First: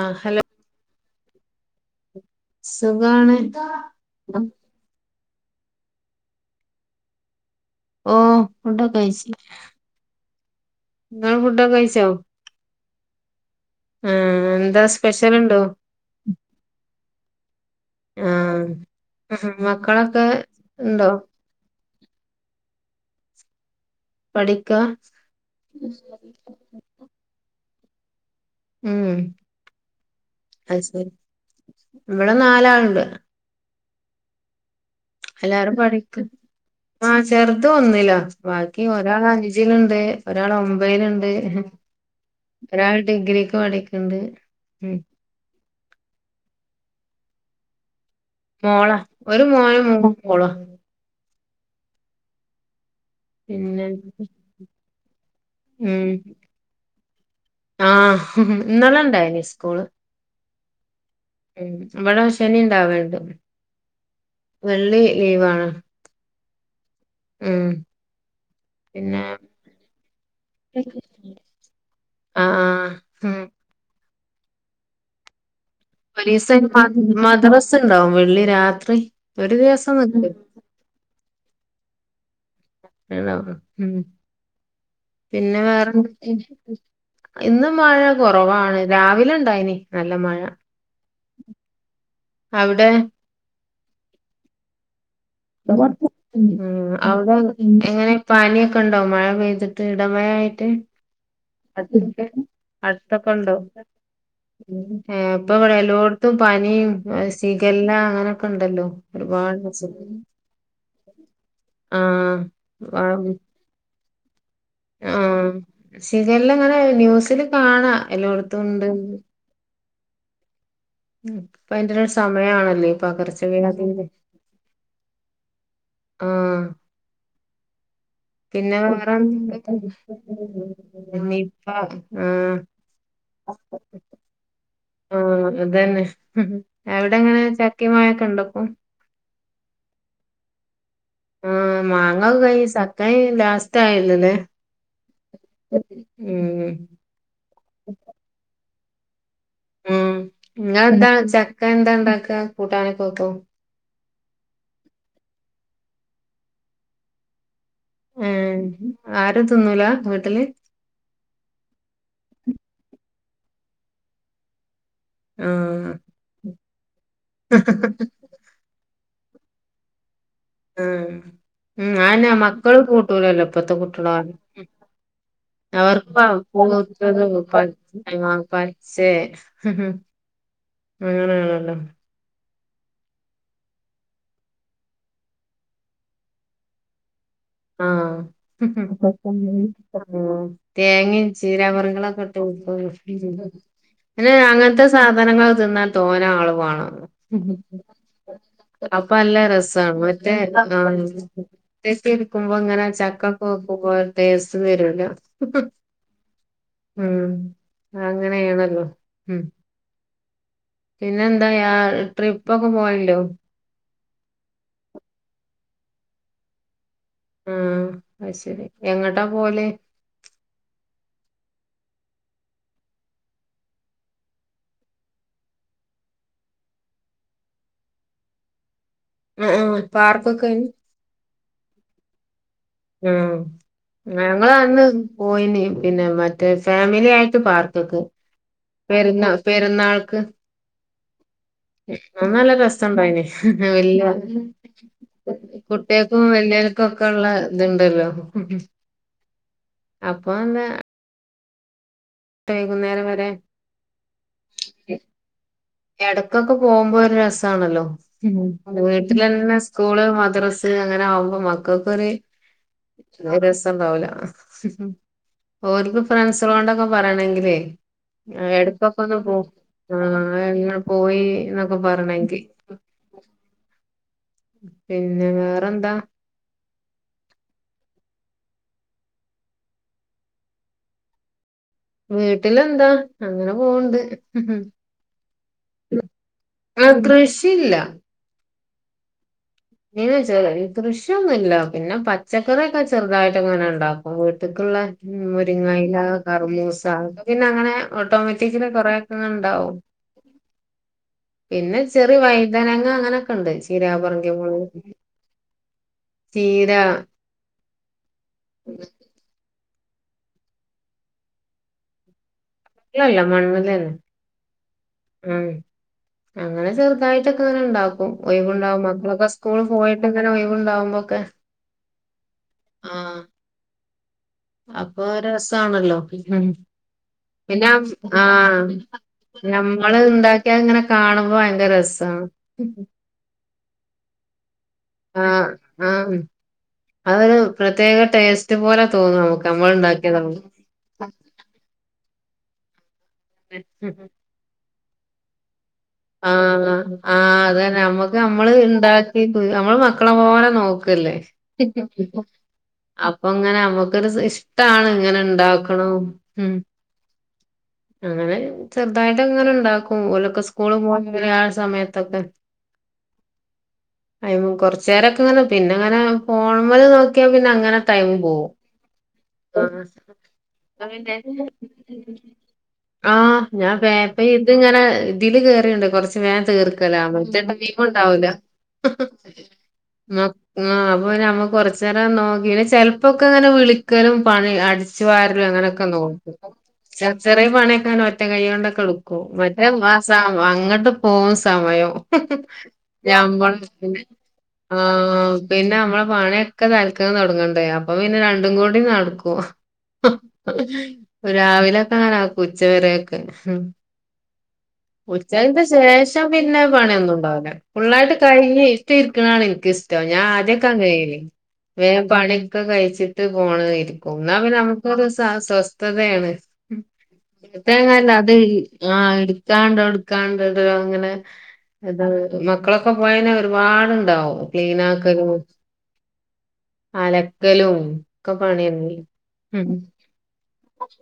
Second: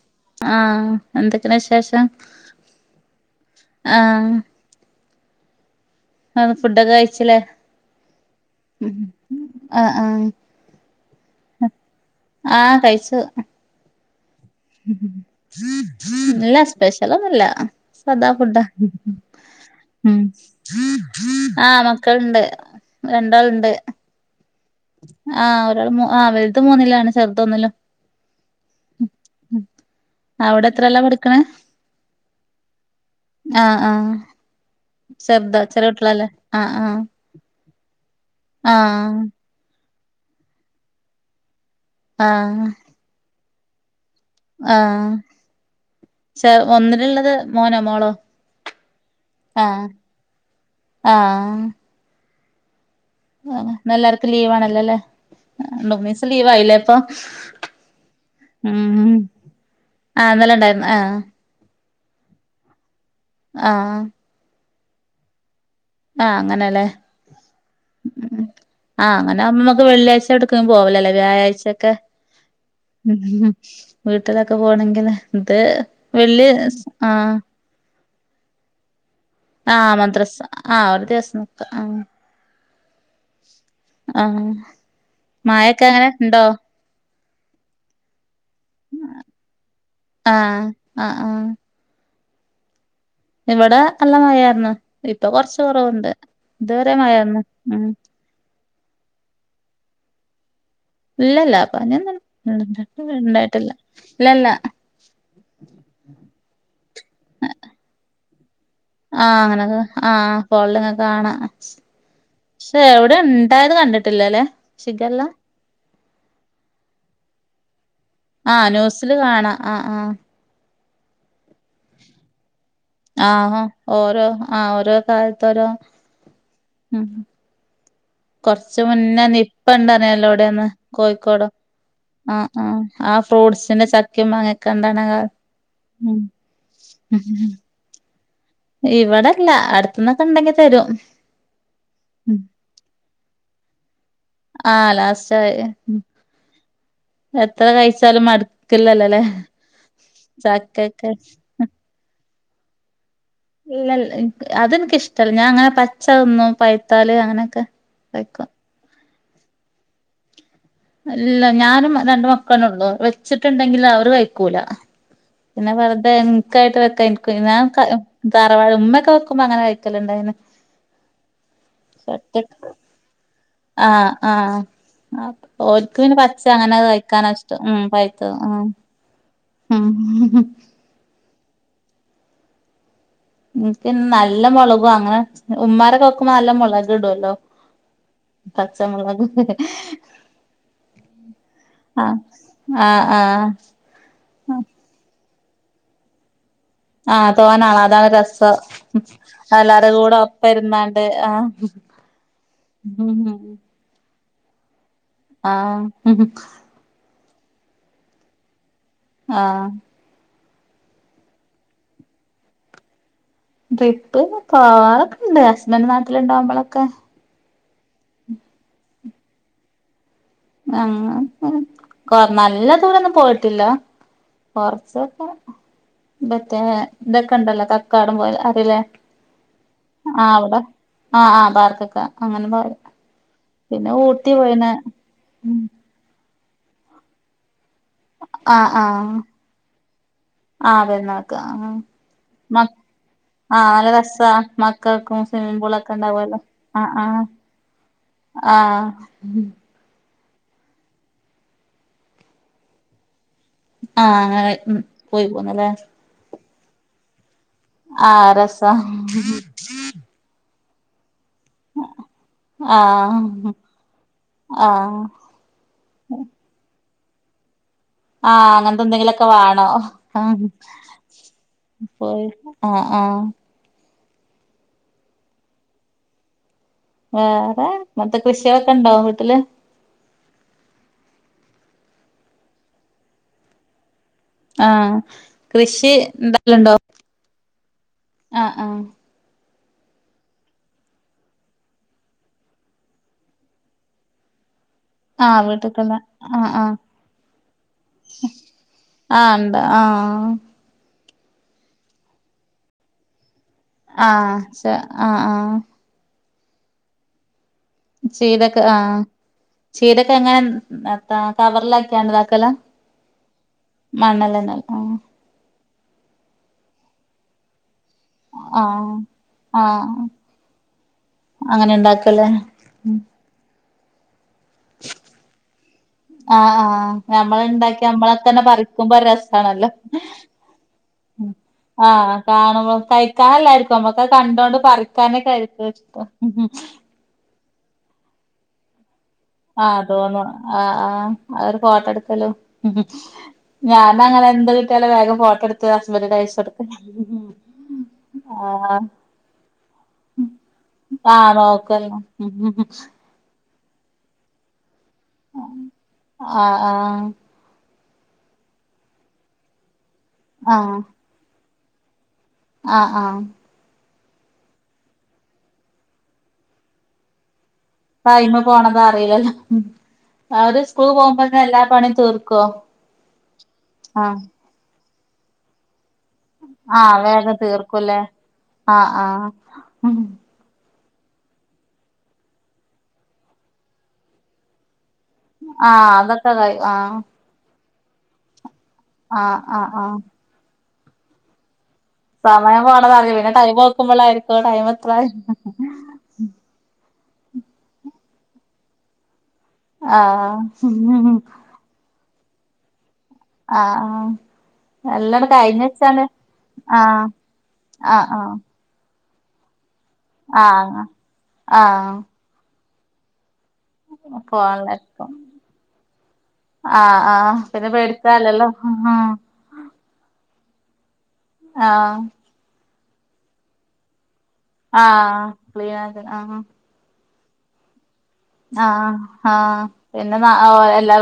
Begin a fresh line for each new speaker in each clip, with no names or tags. ആഹ് hello
ആ എന്തൊക്കാണ് വിശേഷം
സുഖാണ്
ആ ഫുഡൊക്കെ കഴിച്ചല്ലേ
ഓ ഫുഡൊക്കെ
ഉം ആ ആ
നിങ്ങള് ഫുഡൊക്കെ കഴിച്ചോ
ആ
ഉം
ഇല്ല സ്പെഷ്യലൊന്നുല്ലാ സാദാ ഫുഡ്
ആഹ് ആഹ്
ഉം
മക്കളൊക്കെ ഉണ്ടോ
ആ മക്കൾണ്ട് രണ്ടാൾണ്ട്
പഠിക്കാ
ആ ഒരാൾ മൂ ആ വലുത് മൂന്നില് ആണ് ചെറുത് ഒന്നിലും
ഉം
അവിടെ
അത്
എത്രേലാ
ശരി
പഠിക്കണേ
ഇവിടെ നാലാളുണ്ട്
ആ ചെറുദോ ചെറിയകുട്ടികൾ അല്ലെ ആ ആ
അ ഇതൊന്നിലാ ബാക്കി ഒരാൾ അഞ്ചിലൊണ്ട് ഒരാൾ ഒമ്പതിലൊണ്ട്
ആഹ്
ഒരാൾ ഡിഗ്രിക്ക് പഠിക്കു
ആഹ് ച ഒന്നിലുള്ളത് മോനോ മോളോ
മോളാ ഒരു മോനും മൂന്ന് മോളാ
ഉം ആഹ് അ
പിന്നെ
ഇന്നെല്ലാർക്കും ലീവാണല്ലോ അല്ലെ ആ
ഉം
ഡൊമീസ് ലീവായല്ലേ ഇപ്പൊ
ആഹ് ഇന്നലെ
ഉം
ഉണ്ടായിനി സ്കൂള്
ആഹ് ഇന്നലെ ഒണ്ടായിരുന്നു ആഹ്
ഇവിടെ ശനി ഇണ്ടാവലുണ്ട്
ആഹ്
വെള്ളി ലീവാണ്
ആഹ് അങ്ങനല്ലേ
ഉം
ഉം ആഹ്
പിന്നെ
അങ്ങന നമ്മക്ക് വെള്ളിയാഴ്ച എടുക്കാൻ പോവലല്ലേ വ്യാഴാഴ്ചൊക്കെ
ആഹ് ആഹ് ഉം
വീട്ടിലക്ക പോണങ്കിലേ
പലീസേന്ന് പ മദറസ ഉണ്ടാവും വെള്ളി രാത്രി ഒരു ദിവസം
ആഹ്
നിക്കും
മദ്രസ ആഹ് ഒരു ദിവസം നോക്കാ ആഹ്
[unintelligible] ഉം
ആഹ്
പിന്നെ
മഴൊക്കെ അങ്ങനെ
വേറെന്ത്
ഉണ്ടോ
[unintelligible] ഇന്ന് മഴ ന്ന് കൊറവാണ് രാവിലെ ഉണ്ടായിനി നല്ല മഴ
ആഹ് ആഹ് ആഹ്
അവിടെ
ഇവടെ നല്ല മഴയാര്ന്ന്
ആഹ് അവിട
മഴയായിരുന്നു ഉം
എങ്ങനെ പാനിയൊക്ക് ക്കൊണ്ടോ മഴ പെയ്തിട്ട് ഇടമഴ ആയിട്ട്
ഇല്ലല്ല പനിയൊന്നും
[unintelligible] അടുത്തക്ക ഒണ്ടോ
ഉണ്ടായിട്ടില്ല ഇല്ലല്ല
ഏ ഇപ്പൊ ഇവടെ എല്ലോടത്തും പനിയും സിക എല്ലാം അങ്ങന
ആഹ് അങ്ങനക്ക ആഹ് പൊള്ള് ങ്ങ് കാണാം
ആഹ്
ക്ഷെ എവിടെ
ആഹ്
ഒണ്ടായത് കണ്ടിട്ടില്ലല്ലെ
ആഹ് സിക എല്ലാം ഇങ്ങനെ ന്യൂസില് കാണാം എല്ലോടത്തും
ആഹ്
ഉണ്ട്
ന്യൂസില് കാണാ ആഹ്
മ് ഇപ്പ അയ്ന്റെ ഒരു സമയാണൽ
ആഹ ഓരോ ആഹ് ഓരോ കാലത്ത് ഓരോ
ആഹ് പിന്നെ
കൊറച്ച് മുന്നേ നിപ്പ
വേറെന്ത്
ഇണ്ടറിഞ്ഞല്ലോ ഇവിടെന്ന് കോഴിക്കോടോ
നിപ്പ ആ
ആഹ് ആഹ് ആ ഫ്രൂട്ട്സിന്റെ ചക്കയും മാങ്ങൊക്കെ ഇണ്ടാവ്ണ
ആ
കാല
അതന്നെ
ഉം
അവിടെങ്ങനെ ചക്കേം, മാങ്ങേക്ക
ഇവടല്ല അട്ത്ത്ന്നക്ക ഉണ്ടങ്കി തരും മ്
ആഹ് മാങ്ങ കൈ സക്ക ലാസ്റ്റ് ആയ്
ആഹ് ലാസ്റ്റായി എ
ഉം
മ്എത്ര കഴിച്ചാലും മടു ക്കില്ലല്ലെ
ഉം ഇങ്ങളെന്താണ് ചക്ക എന്താ ഉണ്ടാക്ക്ആ കൂട്ടാന്
ഇല്ലൽ എന്ക്ക് അതെനിക്കിഷ്ടല്ല ഞാൻ അങ്ങനെ പച്ച ഒന്നും പയ്ത്താല് അങ്ങന ഒക്കെ പഴ്ക്കോ
ഏഹ് ആരും തിന്നൂല വീട്ടില്
അല്ല ഞാനും രണ്ട് മക്കളന്ന ഒള്ളൂ വെച്ചിട്ടുണ്ടെങ്കിൽ അവർ കഴിക്കൂല അ പിന്നെ
ആഹ്
വെുതെ എന്ക്കായിട്ട് വെക്കാ എനിക്കു വയ്യ നാൻ കളും ധാരാവാളം ഉമ്മേക്ക വെക്ക് ക്കുമ്പ അങ്ങന കഴിക്കലുണ്ടായിന്
ആഹ് ആഎന്ന മക്കളും കൂട്ടൂലല്ലോ ഇപ്പത്തെ
ആഹ്
കുട്ടികളാരും
ആഹ്
മ്
ഓൽക്ക്
അവർക്കു
പിന്നെ പച്ച അങ്ങനെ കഴിക്കാനാ ഇഷ്ടം ഉം പഴുത്തത് ആഹ്
[unintelligible]
ഉം
അങ്ങനെയാണല്ലോ
നിക്ക് നല്ലമൊളകും അങ്ങനെ ഉമ്മാരൊക്കെ വെക്കുമ്പോ നല്ല മൊളക് ഇടു അല്ലോ
ആഹ് തേങ്ങയും
ആ
ചീരമൃങ്ങളൊക്കെ ഇട്ട്
ആ ആ
പിന്നെ അങ്ങനത്തെ സാധനങ്ങൾ തിന്നാൽ തോനെ ആള് വാണം
ആ തോനാള അതാണ് രസം
അപ്പൊ
എല്ലാരും
നല്ലരസാണ്
കൂടെ
മറ്റേ
ഒപ്പ
ആ
ഇരുന്നാണ്ട് ആ
ടേസ്റ്റേതിരിക്കുമ്പോ ഇങ്ങനെ ചക്കൊക്കെവാക്കുമ്പോ ടേസ്റ്റ് വരുല്ലോ
ആഹ്
അങ്ങനെയെന്നള്ളൂ
ആഹ്
പിന്നെന്താ യാ ട്രിപ്പൊക്കെ പോയല്ലോ
ട്രിപ്പ് പോകാറൊക്ക്ണ്ട് ഹസ്ബന്റ് നാട്ടിലുണ്ടാവുമ്പളൊക്കെ
ആഹ് അത്ശെരി എങ്ങട്ടാ പോവല്
ഞങ്ങ ഇങ്ങനെ നല്ല ദൂരൊന്നും പോയിട്ടില്ല കൊറച്ചൊക്ക മറ്റേ ഇതൊക്ക്ണ്ടല്ലോ കക്കാടം പൊയ അറിയില്ലേ
ആ ആഹ്
ആ
പാർക്കൊക്കെ
അവിടെ ആ ആ പാർക്കൊക്കെ അങ്ങനേം പറയാം
ഉം ഞങ്ങളന്ന് പോയിന് പിന്നെ മറ്റ റ്റേ ഫാമിലിയായിട്ട് പാർക്ക്ക്ക്
ആഹ് ആഹ്
പെരുന്നാ പെരുന്നാൾക്ക്
ആഹ് പെരുന്നാൾക്ക് ആഹ് മ
അത്നല്ലരസുണ്ടായിഞ്ഞ്
ആഹ് നല്ല
വല്യ
രസാ മക്കൾക്കും സ്വിമ്മിംഗ് പൂളൊക്കെ
കുട്ടികൾക്കും
ഉണ്ടാവുമല്ലോ
വല്യർക്കും
ആഹ് ആഹ്
ഒക്കുള്ള ഇത്ണ്ടല്ലോ
ആഹ്
അപ്പൊ എന്താ വൈകുന്നേരം വരെ
ആഹ് അങ്ങനെ പോയി വന്നല്ലാ
ഇടക്കൊക്കെ പോകുമ്പോ ഒരു രസാണല്ലോ
ആഹ് രസാ
വീട്ടിലെന്നെ സ്കൂള് മദ്രസ അങ്ങനെ ആകുമ്പോ മക്കൾക്കൊര്
ആഹ്
രസംണ്ടാവൂല
ആഹ്
ഒര്ക്കും ഫ്രണ്ട്സ്കളോണ്ടൊക്കെ പറണെങ്കിലേ
ആഹ് അങ്ങനത്തെ
എടക്കൊക്കൊന്ന്
എന്തെങ്കിലുമൊക്കെ
പോ
വേണോ ആഹ്
ഇങ്ങനെ പോയിന്നൊക്കെ
പോയി
പറയണെങ്കി
ആഹ് ആഹ്
പിന്നെ വേറെന്താ
വേറെ മറ്റേ കൃഷിയൊക്ക്ണ്ടാ വീട്ടില്
വീട്ടിലെന്താ അങ്ങനെ പോവണ്ട്
ആഹ് കൃഷി ഉണ്ടാക്കലുണ്ടോ
ആ കൃഷിയില്ല
ആഹ് ആഹ്
[unintelligible] കൃഷിയൊന്നുല്ല പിന്നെ പച്ചക്കറിയൊക്കെ ചെറുതായിട്ട്ങ്ങനെ ഇണ്ടാക്കും വീട്ടില് ക്കുള്ള
ആഹ് വീട്ടിക്കുള്ള
മുരിങ്ങയില
ആഹ് ആഹ്
കറ്മൂസ പിന്നങ്ങനെ ഓട്ടോമാറ്റിക്കലി
ആഹ്
കുറെയക്ക്ങ്ങ്ണ്ടാവും
ഉണ്ട് ആഹ്
പിന്നെ ചെറിയ വൈതനങ്ങ അങ്ങനൊക്ക്ണ്ട് ചീരാപറുങ്കി
ആഹ് ച
[unintelligible]
ആഹ് ആഹ്
ചീര
ചീരൊക്കെ ആഹ് ചീരൊക്കെങ്ങനാ നെത്താ കവറിലാക്കിയോണ്ടാക്കല
അല്ലല്ല മണ്ണിലെന്നെ
ആഹ്
ഉം അങ്ങനെ ചെറുതായിട്ടൊക്കെ അങ്ങനെ ഉണ്ടാകും ഒയിവ്ണ്ടാകുമ്പോ
ആഹ്
മക്കളൊക്കെ
ആഹ്
സ്കൂള്പോയിട്ട്ങ്ങനെ ഒയിവുണ്ടാവുമ്പോക്കെ
ഉം
അപ്പൊ ഒരസാണല്ലോ
ആഹ് ആഹ് ഞമ്മള്
പിന്നെ
ഇണ്ടാക്കി നമ്മളെ തന്നെ
ആഹ്
പറിക്കുമ്പോ ഒരു രസാണല്ലോ
ഞമ്മള്ണ്ടാക്കിയാ ഇങ്ങനെ കാണുമ്പോ ഭയങ്കര
ആഹ്
രസാണ്
കാണുമ്പോ കഴിക്കാനല്ലായിരിക്കും നമ്മക്ക് കണ്ടോണ്ട്
ആ
പറിക്കാനൊക്കെ ആയിരിക്കും
ആ
ഇഷ്ടം
അവൊരു പ്രത്യേക ടേസ്റ്റ് പോലെ തോന്നും നമുക്ക്
ആ
നമ്മൾ
തോന്നുണു
ഉണ്ടാക്കിയതാവും
ആ ആ അവര് ഫോട്ടെട് ത്തല്ലോ ഞാനങ്ങനെ എന്ത്‌ കിട്ടിയാലും വേഗം ഫോട്ടെട്
ആഹ് ആ അതന്നെ നമ്മുക്ക് നമ്മള്
ആഹ്
ഇണ്ടാക്കി നമ്മള് മക്കളെപോലെ നോക്കല്ലേ
ആഹ് നോക്കന്ന്
അപ്പൊങ്ങനെ നമ്മുക്കൊരു ഇഷ്ടാണ് എങ്ങനെ ഇണ്ടാക്കണം
ആഹ് ആഹ്
അങ്ങനെ ചെറുതായിട്ട് അങ്ങനെണ്ടാക്കും ഓലൊക്കെ സ്കൂള്
ആഹ്
പോയിവര്യാ സമയത്തൊക്കെ
ആഹ് ആഹ്
അയ്മ കൊറച്ചേരൊക്കെ അങ്ങനെ പിന്നെ അങ്ങനെ ഫോണ്മ്മേലെ നോക്കിയാ പിന്ന
പൈമേ പോണതറീലല്ലോ അവര് സ്കൂൾ
ആഹ്
പോവുമ്പന്നെ എല്ലാ പണിം തീർക്കോ
ആഹ് ഞാൻ പേപ്പ
ആഹ്
ഇത്ങ്ങനെ തില് കേറ്ണ്ട് കൊർച്ച് വേ തീർക്കല
ആഹ് വേഗം
മറ്റേ ഒഴിവ്
തീർക്കുംല്ലേ
ണ്ടാവൂല ഹ്
ആഹ് ആഹ്
മ മാ പ്പോ ഞമ്മക്കൊറച്ചേരം നോക്കി യ്ന് ചെൽപ്പോക്കെ ങ്ങനെ വിളിക്കലും പണി അടിച് ച്ച് വാരലും അങ്ങനൊക്കെ
ആഹ് അതൊക്കെ
നോക്കും.
കഴിയും ആഹ്
പണ്യോക്കെ ങ്ങനെ ഒറ്റ കൈയ്യോണ്ടൊക്കെ എടുക്കും.
ആഹ്
മറ്റേ
ആഹ്
ആ
ആഹ്
സ അങ്ങട്ട് പോകുന്ന സമയം
സമയം പോണത് അറിയില്ല പിന്നെ
ഞമ്മൾ
ടൈം
പിന്നെ
നോക്കുമ്പോളായിരിക്കും ടൈം എത്രായി
ആഹ് പിന്നമ്മളെ പണിയൊക്കെ തൽ ക്കന്നൊട്ങ്ങണ്ടേ അപ്പൊ പിന്നെ രണ്ടും കൂടി നടക്കും
ആഹ്
രാവില നാക്കുച്ചവരെക്ക
ആഹ് എല്ലാണ്ട്
ഉച്ചന്റെ
കഴിഞ്ഞ് വെച്ചാണ്ട്
ശേഷം പിന്നെ
ആഹ്
പണ്യോന്നുണ്ടാവൂല ഫുള്ളായിട്ട്
ആഹ്
കയിഞ്ഞ് ട്ടിര്ക്ക്ണാണിൻക്കിഷ്ടം ഞാൻ
ആഹ് ആഹ്
ആദ്യൊക്കങ്ങനേനി
ആഹ്
വേം പണ്യോക്കെ കൈച്ചിട്ട് ഫോണ് ഇര്ക്കും എന്നാ പിന്നെ നമുക്കൊരു
ഫോണിലായിരിക്കും
സ സ്വസ്ഥതയാണ്.
ആഹ് ആഹ് പിന്നെ
ഇപ്പേങ്ങല്ലത്
പേടിക്കാല്ലല്ലോ
ആ ഇട്ക്കാണ്ടോ ഇട്ക്കാണ്ടല്ലോ അങ്ങനെ
ആഹ്
മക്കളൊക്കെ പോയയ്ഞാ ഒരുപാട്ണ്ടാവും
ആഹ്
ക്ലീനാക്കലും
ക്ലീനാക്ക ആഹ്
അലക്കലും ഒക്കെ
ആഹ്
പണിയന്നെ
ആഹ്
ഉം
പിന്നെ നാ ഏ എല്ലാ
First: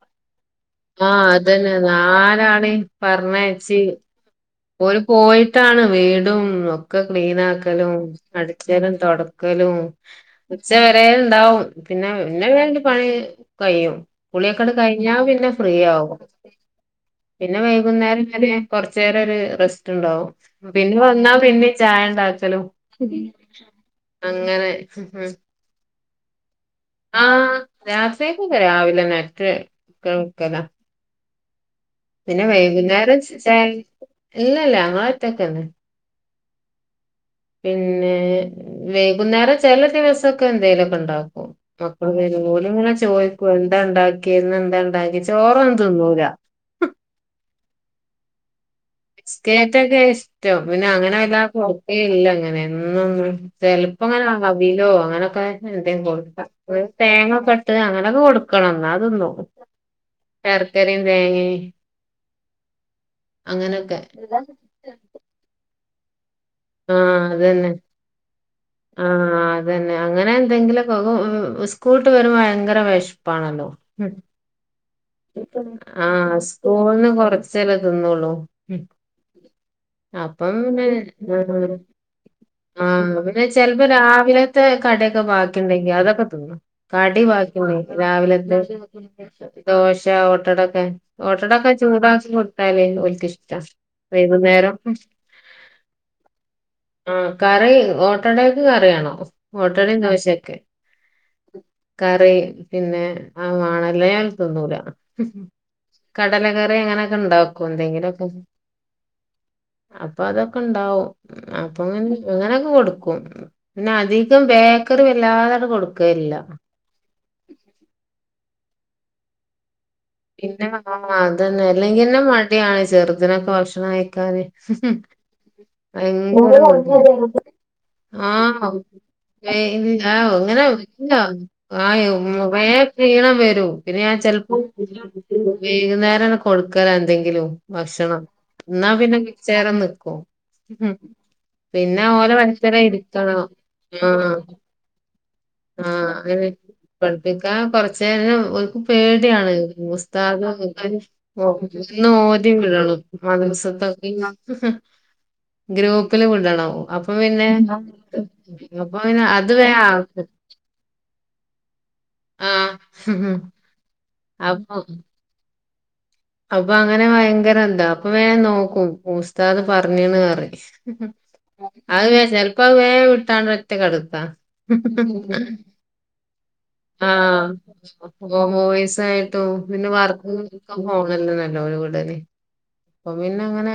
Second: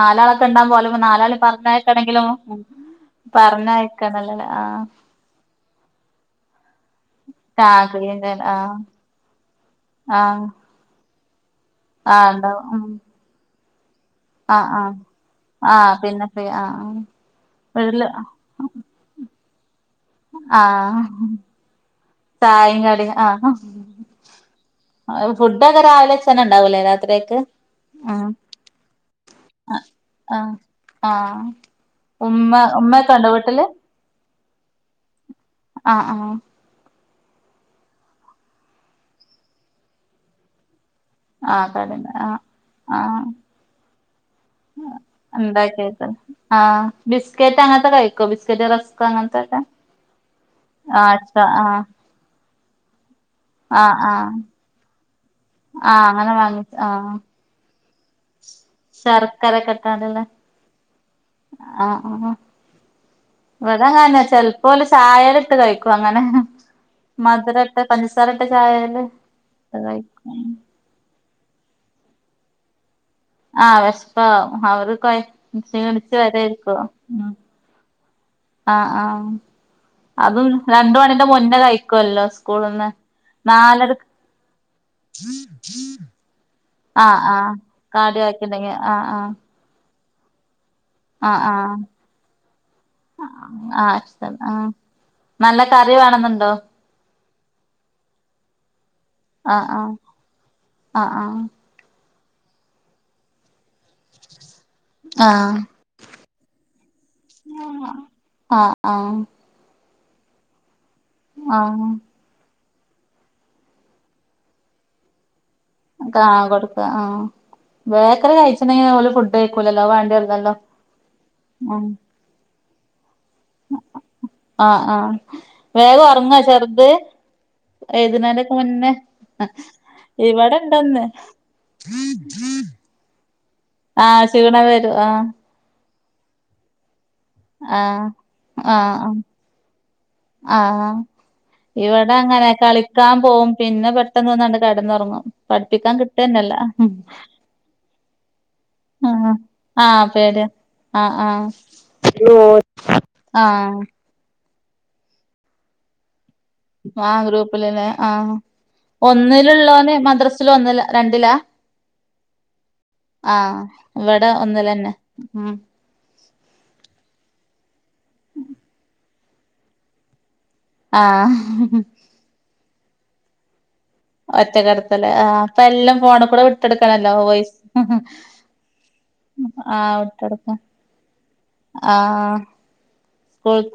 നാലാളെ തെണ്ടാൻ പോയാലു പ്പ
ആഹ്
നാലാളീം
അതന്നെ
പറഞ്ഞക്കണെങ്കിലും
നാലാളീം
പർഞ്ഞയക്കണലേ
ഓൽ പോയിട്ടാണ് വീടും ക്കെ ക്ലീൻ
ആഹ്
ആക്കലും
ക്ലീൻ ചെയ്യാൻ ആഹ്
അട്ച്ചലും തൊട്ക്കലും
ആഹ്
ഉച്ച വരെ ണ്ടാവും. പിന്നെ
ആഹ്
പിന്നെ
ഉണ്ടാവും
ങ്ങൻണ്ട്
ഉം
പണി കയ്യും
ആഹ്
കുള്യോക്കാണ്ട്
ആഹ്
കൈഞ്ഞാ പിന്നെ
ആഹ്
ഫ്രീയാവും
പിന്നെ ഫ്രീ ആഹ് ആഹ്
പിന്നെ
വീട്ടില്
വൈകുന്നേരം വരെ കൊർച്ചേരൊര് റെസ്റ്റ് ണ്ടാവും പിന്നെ
ആഹ്
വന്നാ പിന്നിം ചായ ണ്ടാക്കലും
ചായിം കടിം ആഹ്
അങ്ങനെ
രാവിലെച്ചെന്നെ ണ്ടാവു ലേ രാത്രികക്ക്
ആഹ് രാത്രിക്കൊക്കെ രാവിലെ നേർത്തെ ക്കെ വെക്കല.
ആഹ് ആഹ്
പിന്നെ
ഉമ്മ
വൈകുന്നേരം
ഉമ്മക്കെണ്ടോ
ച്ചെ
വീട്ടില്
ല്ല ല്ല ങ്ങൾ
ആ ആഹ്
പിന്നെ വൈകുന്നേരം ചെല ദിവസൊക്കെ ന്തേലും ണ്ടാക്കും.
ആഹ് കടണ്ട്
മക്കള്
ആഹ്
വരും ഓൽങ്ങനെ
ആഹ്
ചോയ്ക്കും ന്താ ണ്ടാക്ക്യേ ന്ന് ന്താ ണ്ടാക്ക്യേ ചോറൊന്നും ത്
ആ ബിസ്ക്കറ്റങ്ങത്തൊക്കെ കൈക്കൊ ബിസ്ക്കറ്റ് റസ്
ബിസ്കേറ്റൊക്കെ ഇഷ്ടം പിന്നെ
ആഹ്
അങ്ങനെ
അച്ച
വല്ലാ
ആഹ്
കൊട്ക്കേ ല്ല ങ്ങനെ എന്നൊന്നും
ആഹ്
ചെല്പ്പങ്ങനെ
ആഹ്
അവിലോ അങ്ങനൊക്കെ എന്തേം
ആഹ് അങ്ങനെ
കൊടുക്ക
വാങ്ങി ആഹ്
തേങ്ങൊക്കെട്ട് അങ്ങ അത് കൊടുക്കണം ന്നാ തിന്നും
ശർക്കരക്കെ ഇട്ടാണ്ട്ല്ലേ
ശർക്കരിംതേങ്ങിമ് അങ്ങനെ
ങ്ങന്നെ ചെല് പോല് ചായേല്ട്ട് കഴിക്കും അങ്ങനെ
ആഹ് അതെന്നെ
മധുരട്ട് പഞ്ചസാരട്ട് ചായേല്
ആഹ് അതെന്നെ അങ്ങനെ
കഴിക്കും
ന്തെങ്കിലൊക്ക [unintelligible] സ്കൂൾട്ട് വരുമ്പോ ഭയങ്കര വെഷ്
ആഹ് വെഷ്പ അവര് കൊയ ക്ഷീണിച്ച്
ആഹ് സ്കൂൾന്ന് കൊർച്ചല്ലെ തിന്നൊള്ളു
ആ ആഹ് അതും
അപ്പം പിന്നെ
രണ്ട് മണിന്റെ മുന്നേ കഴിക്കുവല്ലോ
ആ
സ്കൂളിന്ന്
പിന്നെ ചില്പ്പോ
നാലര
രാവിലത്തെ കട്യോക്കെ ബാക്കിണ്ടെങ്കി അതൊക്കെ തിന്നും
ആഹ്
കടി
ആഹ്
ബാക്കിണ്ടെങ്കി
കാടി
രാവിലെത്തെ
ആക്കിണ്ടെങ്കി
ദോ
ആഹ്
ദോശ ഓട്ടട ക്കെ
ആഹ്
ഓട്ടടൊക്കെ
ആഹ്
ചൂടാക്കി കൊടുത്താലേ ഓൽക്കിഷ്ട
ആഹ് ആഹ് ഇഷ്ട ആഹ്
വൈകുന്നേരം
നല്ല കറി വേണെന്ന്ണ്ടോ
ആ കറി ഓട്ടടേക്ക് കറിയാണം
ആഹ് ആഹ്
ഓട്ടടിം ദോശ്യോക്കെ
ആഹ്
കറി പിന്നെ ആ വാണല്ലെ ഞാൻ ത് ന്നൂല
ആഹ് ആഹ്
കടലകറി അങ്ങനൊക്കെ ണ്ടാക്കും ന്തെങ്കിലൊക്കെ
ആ
അപ്പ അതൊക്കെ ണ്ടാവും അപ്പങ്ങന ക്കെ കൊടുക്കും പിന്നെ അധികം ബേക്കറി വല്ലാത
കാ കൊട്ക്കാ ആ ബേക്കറി കഴിച്ചിന്നേൽ ഓല് ഫുഡ് കഴക്കൂ
പിന്നെ ആ അതന്നെ
ഉം
അല്ലെങ്കിന്നെ മടിയാണ് ചെർ ഇത്നൊക്കെ ഭക്ഷണം കഴക്കാന്
ആഹ് ആഹ്
ഭയങ്കര
ഏതിനാലൊക്കെ
ആഹ്
മുന്നെ
[unintelligible] വേം ക്ഷീണം വരും പിന്നെ
ആഹ്
ചെല് പ്പോ
ക്ഷീണം വരും ആഹ്
വെയ്കുന്നേരാണ് കൊടുക്കലന്തെങ്കി ലും
ആഹ്
ഭക്ഷണം ന്നാ
ആഹ്
പിന്നെ വിച്ചേരം നിക്കും
ആഹ്
പിന്നെ
ഇവിടെ
ഓരോ
അങ്ങനെ
[unintelligible]
കളിക്കാൻ
ഇരിത്തണം
പോവും പിന്നെ
ആ
പെട്ടെന്ന് വന്നാണ്ട് കെടന്നൊറങ്ങും
ആ
പഠിപ്പിക്കാൻ കിട്ടന്നല്ല
പഠിപ്പിക്കാ കൊറ്ചെരം ഓര്ക്ക്
ആഹ്
പേടിയാണ്
ആഹ്
ഉസ്താ
പേടിയാ ആഹ് ആഹ് ആഹ്
[unintelligible] ഹ് ഹ് ഗ്രൂപ്പ് ഗ്രൂപ്പില് വിടണം അപ്പൊ
ആഹ്
പിന്നെ
ഗ്രൂപ്പിലല്ലേ ആഹ്
അപ്പൊ പിന്നെ അത് വേഗം -
[unintelligible] ഒന്നിലാ രണ്ടിലാ ആ
ആഹ്
ഇവിടെ ഒന്നിലന്നെ ഉ
അപ്പ അങ്ങനെ ഭയങ്കര എന്താ പ്പവേ നോക്കും ഉസ്താദ് പറഞ്ണ് റിം
ആഹ്
അഹ് വേ ചെല് പ്പ വേ വിട്ടാണ്ട് കെടത്താ
ഒറ്റക്കടത്തല് ആ തല്ലും ഫോണ്കൂടെ വിട്ടട്
ആ ഗോമൂവീസായിട്ടും പിന്നെ വർക്കും [unintelligible]
ആ
അപ്പ പിന്നെങ്ങനെ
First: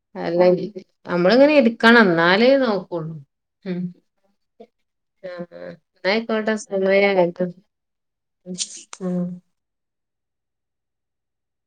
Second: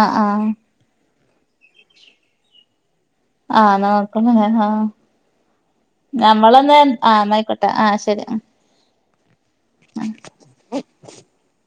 ആഹ് ആഹ്
നമ്മള്ങ്ങനെ ഇര്ക്കണം എന്നാലേ നോക്കുള്ളൂ
ആഹ് നോക്കുന്നുണ്ട് ആഹ്
എന്നാ അയ്ക്കോട്ടെ
നമ്മളൊന്ന് ആഹ്
സമയായിട്ടോ
ന്നായിക്കോട്ടെ
ആ
അ [unintelligible]